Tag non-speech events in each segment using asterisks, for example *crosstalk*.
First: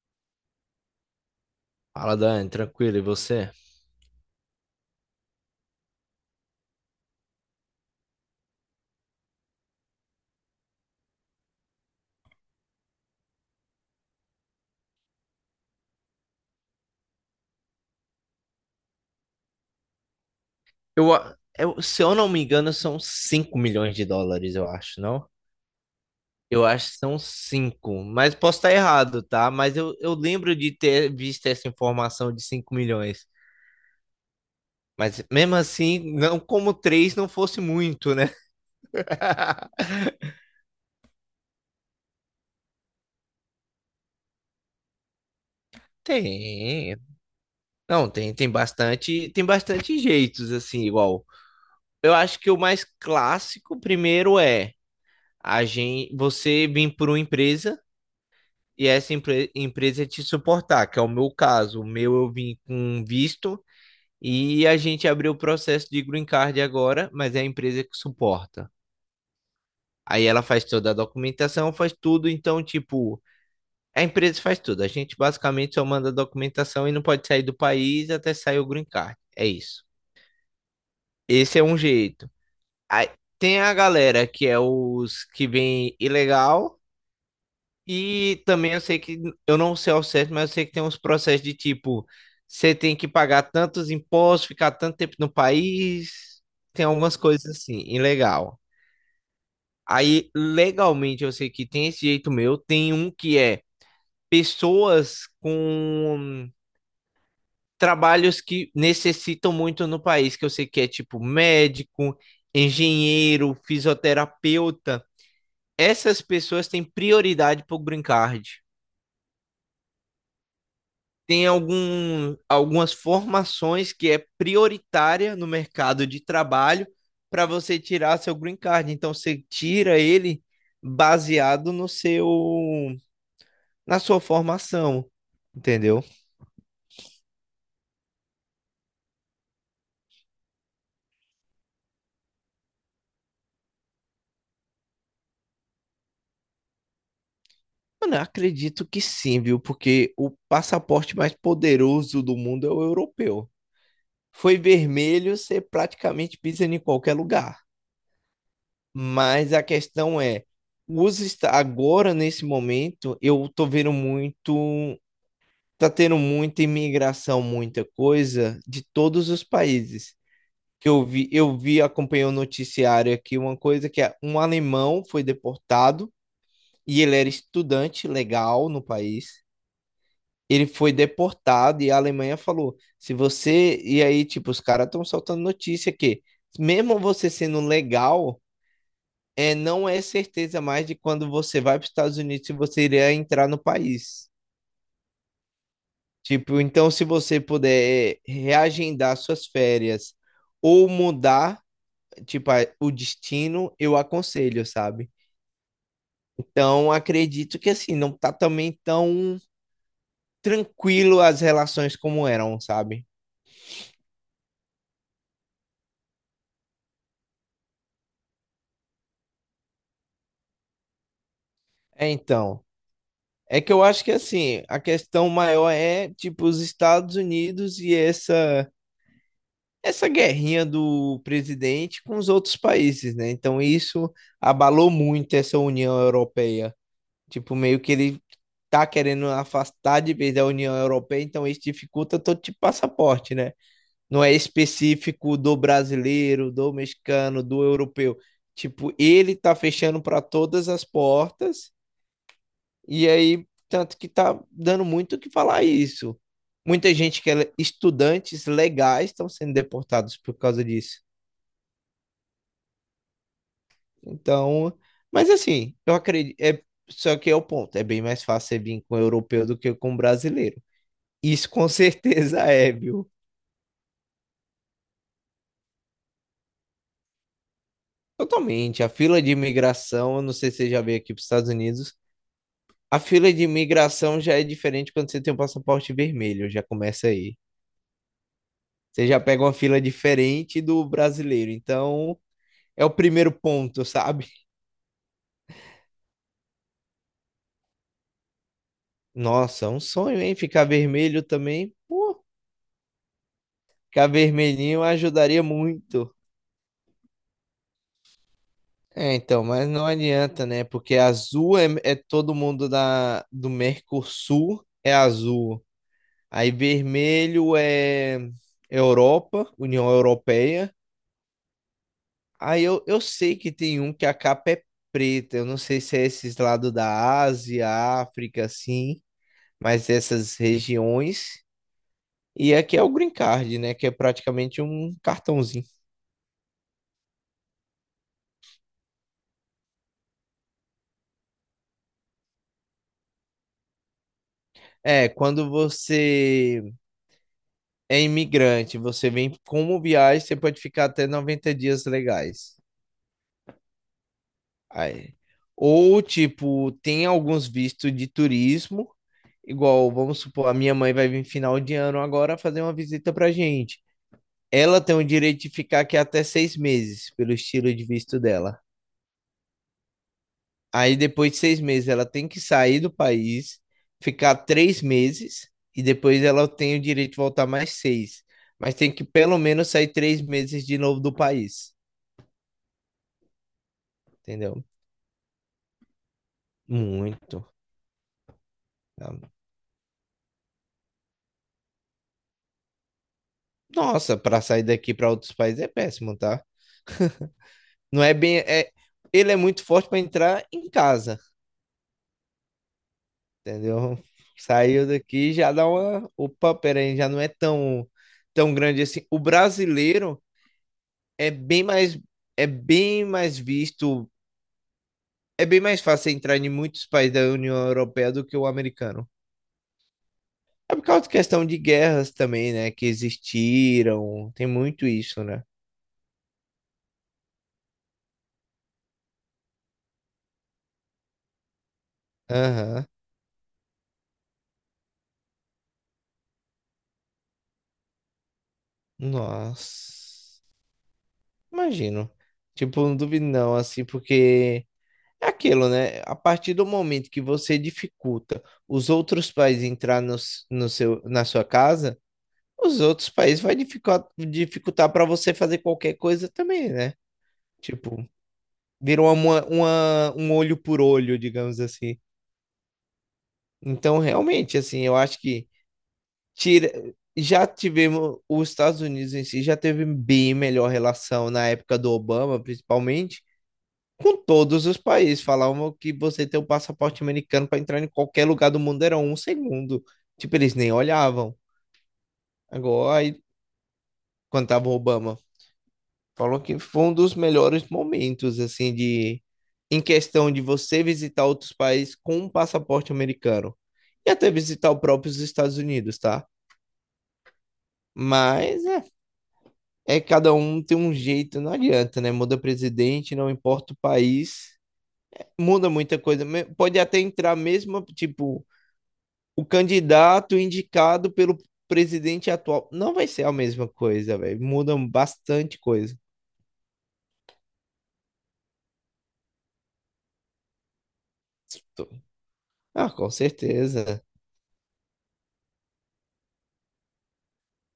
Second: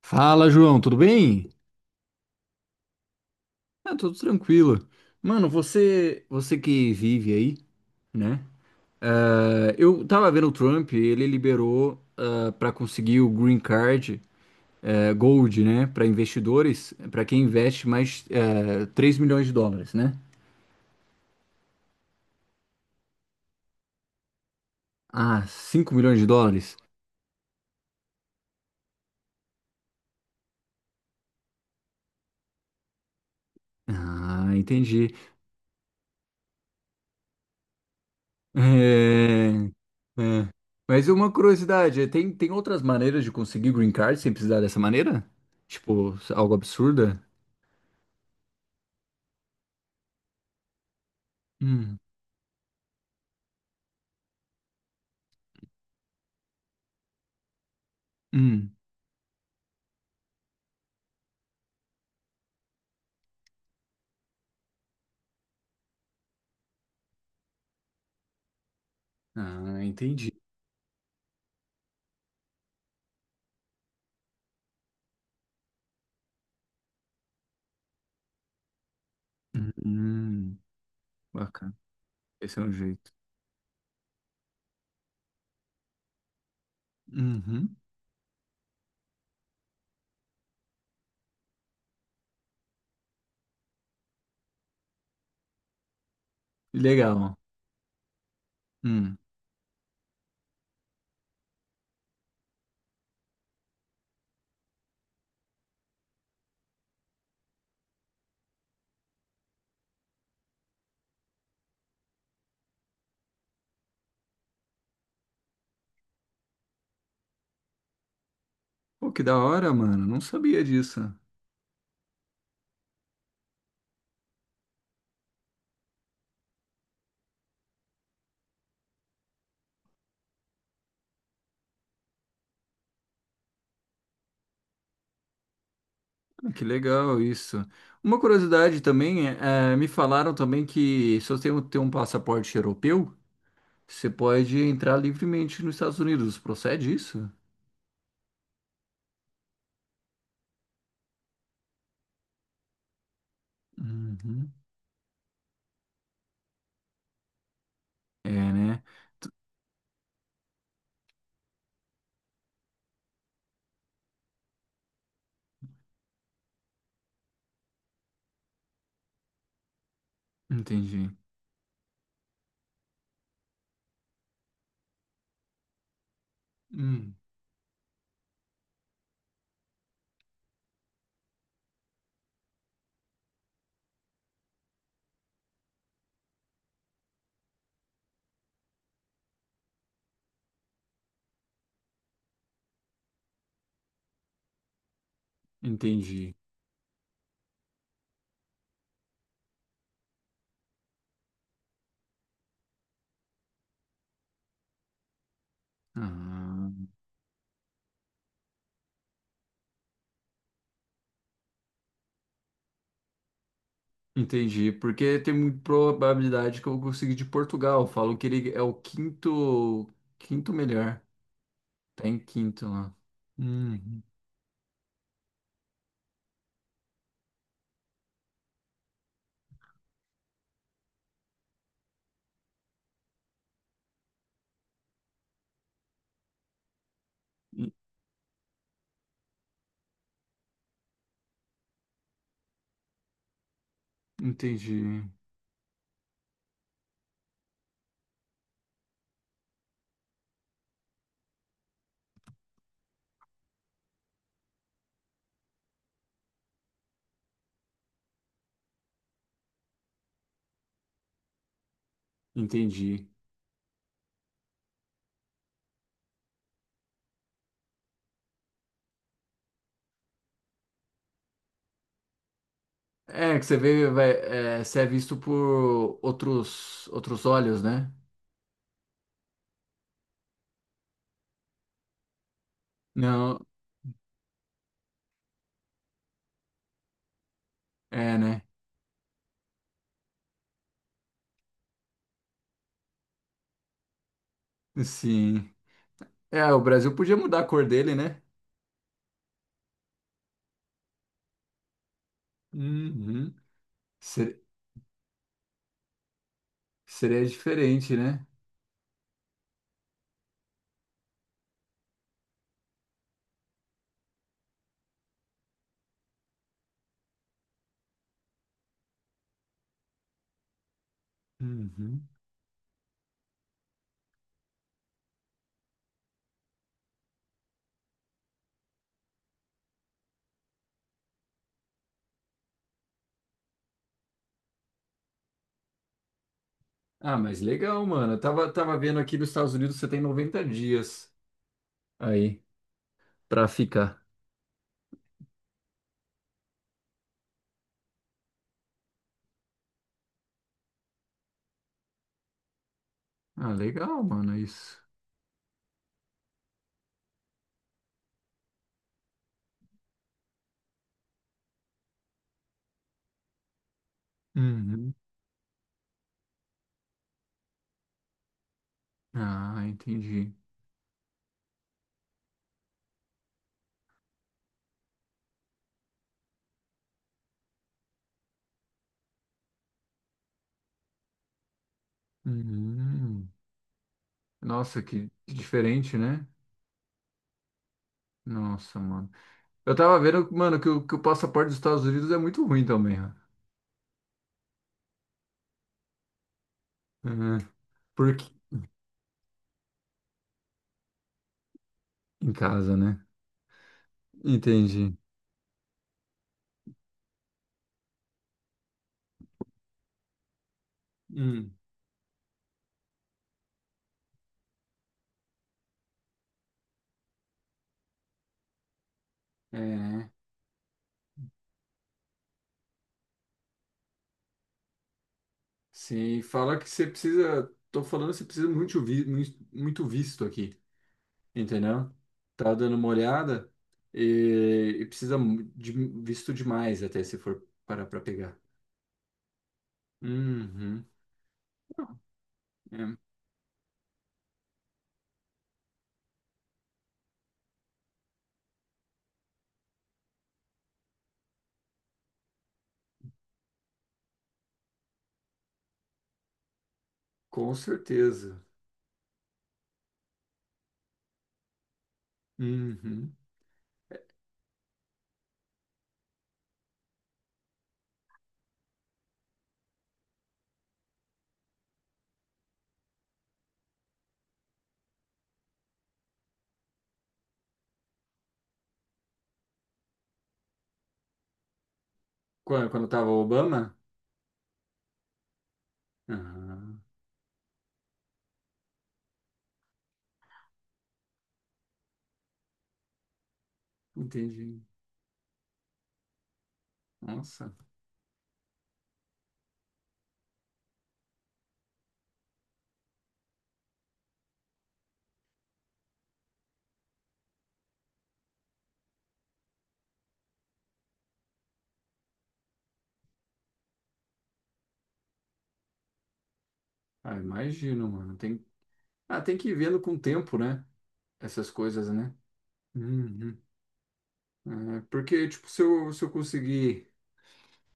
Fala, João, tudo bem? Fala, Dani, tranquilo, e você? Ah, tudo tranquilo. Mano, você que vive aí, né? Eu tava vendo o Trump, ele liberou ah, pra para conseguir o Green Card Gold, né, pra investidores, pra quem investe mais 3 milhões de dólares, né? Se eu não me engano, são US$ 5 milhões, eu acho, não? Ah, cinco milhões de Eu dólares? acho que são 5 mas posso estar errado, tá? Mas eu lembro de ter visto essa informação de 5 milhões. Ah, entendi. Mas *laughs* mesmo assim, não como 3 não fosse muito, né? É, *laughs* é. Mas uma curiosidade, tem outras maneiras de conseguir Green Card sem precisar dessa maneira? Tipo, algo Tem. absurda? Não, tem bastante, tem bastante jeitos assim, igual. Hum. Eu acho que o mais clássico primeiro é você vir por uma empresa Hum. e essa empresa te suportar, que é o meu caso. O meu eu vim com um visto e a gente abriu o processo de green card agora, mas é a empresa que suporta. Ah, Aí entendi. ela faz toda a documentação, faz tudo, então, tipo, a empresa faz tudo. A gente basicamente só manda a documentação e não pode sair do país até sair o green card. É isso. Hum. Esse é Bacana. um jeito. Esse é um Aí, jeito. tem a galera que é os que vem ilegal. Uhum. E também eu sei que, eu não sei ao certo, mas eu sei que tem uns processos de tipo, você tem que pagar tantos impostos, ficar tanto tempo no país, tem algumas Legal. coisas assim, ilegal. Hum. Aí, legalmente, eu sei que tem esse jeito meu, tem um que é pessoas com trabalhos que necessitam muito no país, que eu sei que é tipo médico, engenheiro, fisioterapeuta. Essas pessoas têm prioridade pro Green Card. Pô, que da hora, mano. Não sabia disso. Ah, Tem algumas formações que é prioritária no mercado de trabalho para você tirar seu green card. Então você tira ele baseado no seu na sua formação, entendeu? que legal isso. Uma curiosidade também, me falaram também que se você tem um passaporte europeu, você pode entrar livremente nos Estados Unidos. Procede isso? Mano, eu acredito que sim, viu? Porque o passaporte mais poderoso do mundo é o europeu. Uhum. Foi vermelho, você praticamente pisa em qualquer lugar. É, né? T- Mas a questão é, agora nesse momento eu tô vendo muito, tá tendo muita imigração, muita coisa de todos os países. Que eu Entendi. vi, eu vi, acompanhei o noticiário aqui, uma coisa que é um alemão foi deportado e ele Hum, era estudante legal no país. Ele foi deportado e a Alemanha falou: se você. E aí, tipo, os caras estão soltando notícia que, mesmo você sendo legal, não é certeza mais de quando você vai para os Estados Unidos se você iria entrar no país. entendi. Tipo, então se você puder reagendar suas férias ou mudar, tipo, o destino, eu aconselho, sabe? Ah. Então, acredito que assim, não tá também tão tranquilo as relações como eram, sabe? Entendi, porque tem muita probabilidade que eu vou conseguir de Portugal. Falam que ele é o quinto melhor. Tá É, em então, quinto lá. é que eu Uhum. acho que assim, a questão maior é, tipo, os Estados Unidos e essa guerrinha do presidente com os outros países, né? Então, isso abalou muito essa União Europeia. Tipo, En- meio que ele tá querendo afastar de vez da União Europeia, então isso dificulta todo tipo de passaporte, né? Não é Entendi, específico do brasileiro, do mexicano, do europeu. Tipo, ele tá fechando para todas as portas, e aí, tanto que tá dando muito o que falar isso. Muita gente que é estudantes legais estão sendo deportados por causa disso. entendi. Então, mas assim, eu acredito. É, só que é o ponto, é bem mais fácil você vir com o europeu do que com o brasileiro. Isso com certeza *laughs* é, viu? É que você vê, vai, é, você é visto por outros olhos, né? Totalmente. A fila de imigração, eu não sei se você já veio aqui para os Estados Unidos, a fila Não, de imigração já é diferente quando você tem um passaporte vermelho, já começa aí. é, né? Você já pega uma fila diferente do brasileiro. Então, é o primeiro ponto, sabe? Sim. É, o Brasil podia mudar a cor dele, né? Nossa, é um sonho, hein? Ficar vermelho também. Pô, Uhum. ficar Ser- vermelhinho ajudaria muito. Seria diferente, né? É, então, mas não adianta, né? Porque azul é todo mundo do Mercosul é azul. Aí vermelho é Europa, União Europeia. Uhum. Aí eu sei que tem um que a capa é preta. Eu não sei se é esses lados da Ásia, África, assim, mas essas regiões. E aqui é o green card, né? Que é praticamente um cartãozinho. Ah, mas legal, mano. Eu tava vendo aqui nos Estados Unidos você tem 90 dias aí pra ficar. É, quando você é imigrante, você vem como viagem, você pode ficar até 90 dias legais. Ah, legal, mano, é isso. Aí. Ou, tipo, tem alguns vistos de turismo. Igual, vamos supor, a minha mãe vai vir final de ano agora fazer uma visita pra gente. Ela Uhum. tem o direito de ficar aqui até 6 meses, pelo estilo de visto dela. Ah, entendi. Aí depois de 6 meses ela tem que sair do país, ficar 3 meses, e depois ela tem o direito de voltar mais seis. Mas tem que pelo menos sair 3 meses de novo do país, Uhum. entendeu? Nossa, que diferente, né? Muito. Nossa, mano. Tá? Eu tava vendo, mano, que o passaporte dos Estados Unidos é muito ruim também, ó. Nossa, pra sair daqui pra outros países é péssimo, tá? Uhum. Não é Porque bem. É, ele é muito forte pra entrar em casa. em casa, né? Entendeu? Saiu Entendi. daqui já dá uma. Opa, peraí, já não é tão, tão grande assim. O brasileiro é Hum. bem mais, é bem mais visto, é bem mais fácil entrar em muitos países da União Europeia do que o americano. É. É por causa de questão de guerras também, né? Que existiram, tem muito isso, né? Sim, fala que você precisa. Tô falando que você precisa muito, vi, muito visto aqui. Entendeu? Tava dando Aham. uma olhada e, de visto demais até se for parar para pegar. Nossa, Uhum. imagino. Tipo, É, não duvido não, assim, porque. É aquilo, né? A partir do momento que você dificulta os outros países entrar no, s- no seu, na sua casa, os outros países vai dificultar, dificultar para você fazer qualquer coisa também, né? com Tipo, certeza. vira um olho por olho, digamos assim. Uhum. Então, realmente, assim, eu acho que tira, já tivemos, os Estados Unidos em si já teve bem melhor relação na época do Obama, principalmente com todos os países. Falavam que você tem o passaporte americano para entrar em qualquer lugar do mundo era um segundo. Tipo, eles nem olhavam. Quando, quando Agora, tava o aí, Obama? quando tava o Obama, falou que Ah, foi um dos melhores momentos, assim, de em questão de você visitar outros países com um passaporte americano. E até entendi. visitar o próprio os Estados Unidos, tá? Nossa. Mas é, cada um tem um jeito, não adianta, né? Muda presidente, não importa o país, muda muita coisa. Pode até entrar mesmo, tipo, o candidato indicado pelo presidente atual. Não vai ser a mesma coisa, velho. Mudam bastante coisa. Ah, imagino, mano. Tem, ah, tem que ir vendo com o tempo, né? Essas coisas, né? Ah, com Uhum. certeza. É, porque, tipo, se eu, se eu conseguir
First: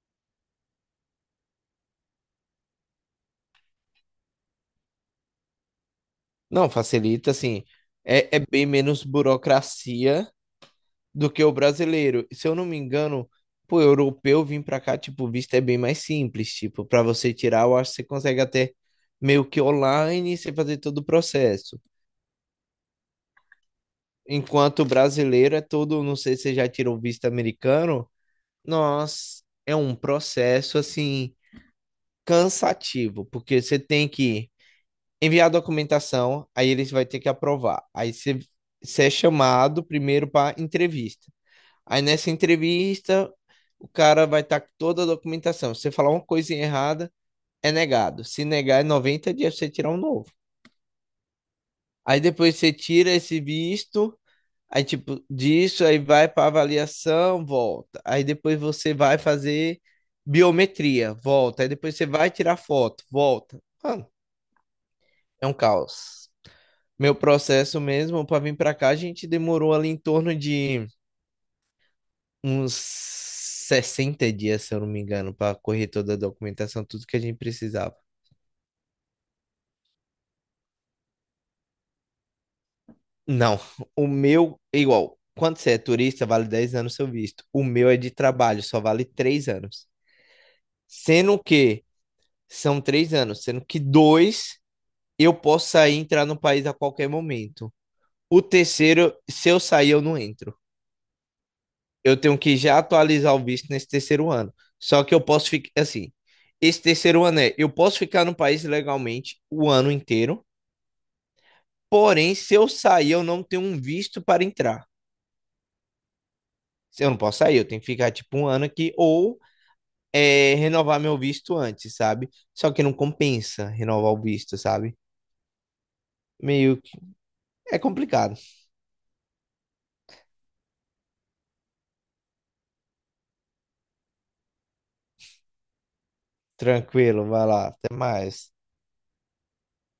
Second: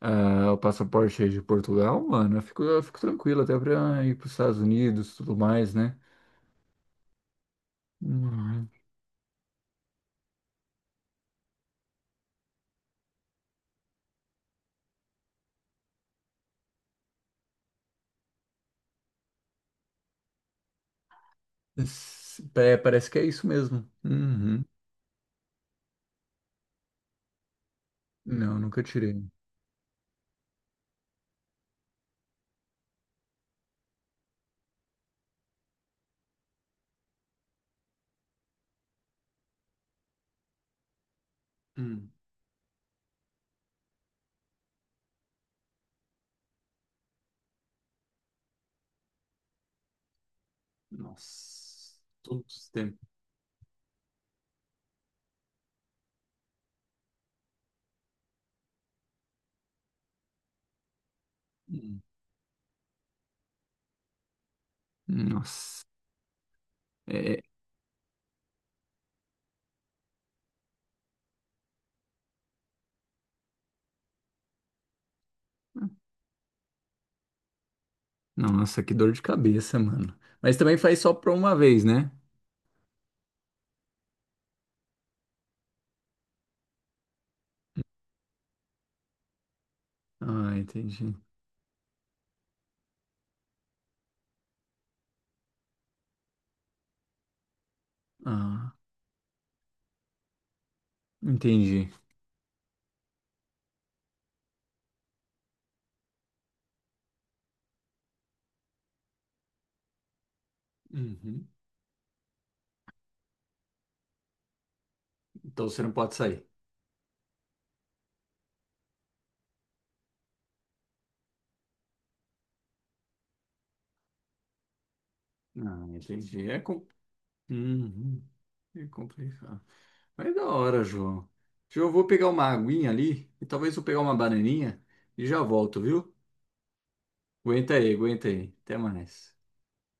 ah, o passaporte aí de Portugal, mano, eu fico tranquilo até pra ir pros Estados Unidos e tudo mais, né? Não, facilita, assim. É bem Uhum. menos burocracia do que o brasileiro. Se eu não me engano, pô, europeu vir pra cá, tipo, o visto é bem mais simples. Tipo, pra você tirar, eu acho que você consegue até meio que online, você fazer todo o processo. É, parece que é isso mesmo. Uhum. Enquanto o brasileiro é todo, não sei se você já tirou o visto americano. Não, nunca tirei. Nós é um processo assim cansativo, porque você tem que enviar a documentação, aí eles vai ter que aprovar. Aí você é chamado primeiro para entrevista. Aí Hum, nessa entrevista, o cara vai estar com toda a documentação. Se você falar uma coisinha errada, é negado. Se negar, é 90 dias pra você tirar um novo. nossa, Aí todos depois os você tempos. tira esse visto. Aí, tipo, disso aí vai para avaliação, volta. Aí depois você vai fazer biometria, volta. Aí depois Hum. você vai tirar foto, volta. Mano, é um Nossa. caos. Meu É, processo mesmo para vir para cá, a gente demorou ali em torno de uns 60 dias, se eu não me engano, para correr toda a documentação, tudo que a gente precisava. nossa, que dor de cabeça, mano. Mas também faz só pra uma vez, né? Não, o meu é igual. Quando você é turista, vale 10 anos seu visto. O meu é de trabalho, só vale 3 anos. Ah, entendi. Sendo que são 3 anos, sendo que dois eu posso sair e entrar no país a qualquer momento. O Ah, terceiro, se eu sair, eu não entro. entendi. Eu tenho que já atualizar o visto nesse terceiro ano. Só que eu posso ficar assim. Esse terceiro ano eu posso ficar no país legalmente o ano inteiro, Uhum. porém, se eu sair, eu não tenho um visto para entrar. Então você não pode sair. Eu não posso sair, eu tenho que ficar tipo um ano aqui ou renovar meu visto antes, sabe? Só que não compensa renovar o visto, sabe? Ah, entendi. É, Meio com... que é Uhum. complicado. É complicado. Mas é da hora, João. João, eu vou pegar uma aguinha ali e talvez eu pegar uma bananinha e já volto, viu? Tranquilo, vai lá, Aguenta aí, até aguenta mais. aí. Até mais.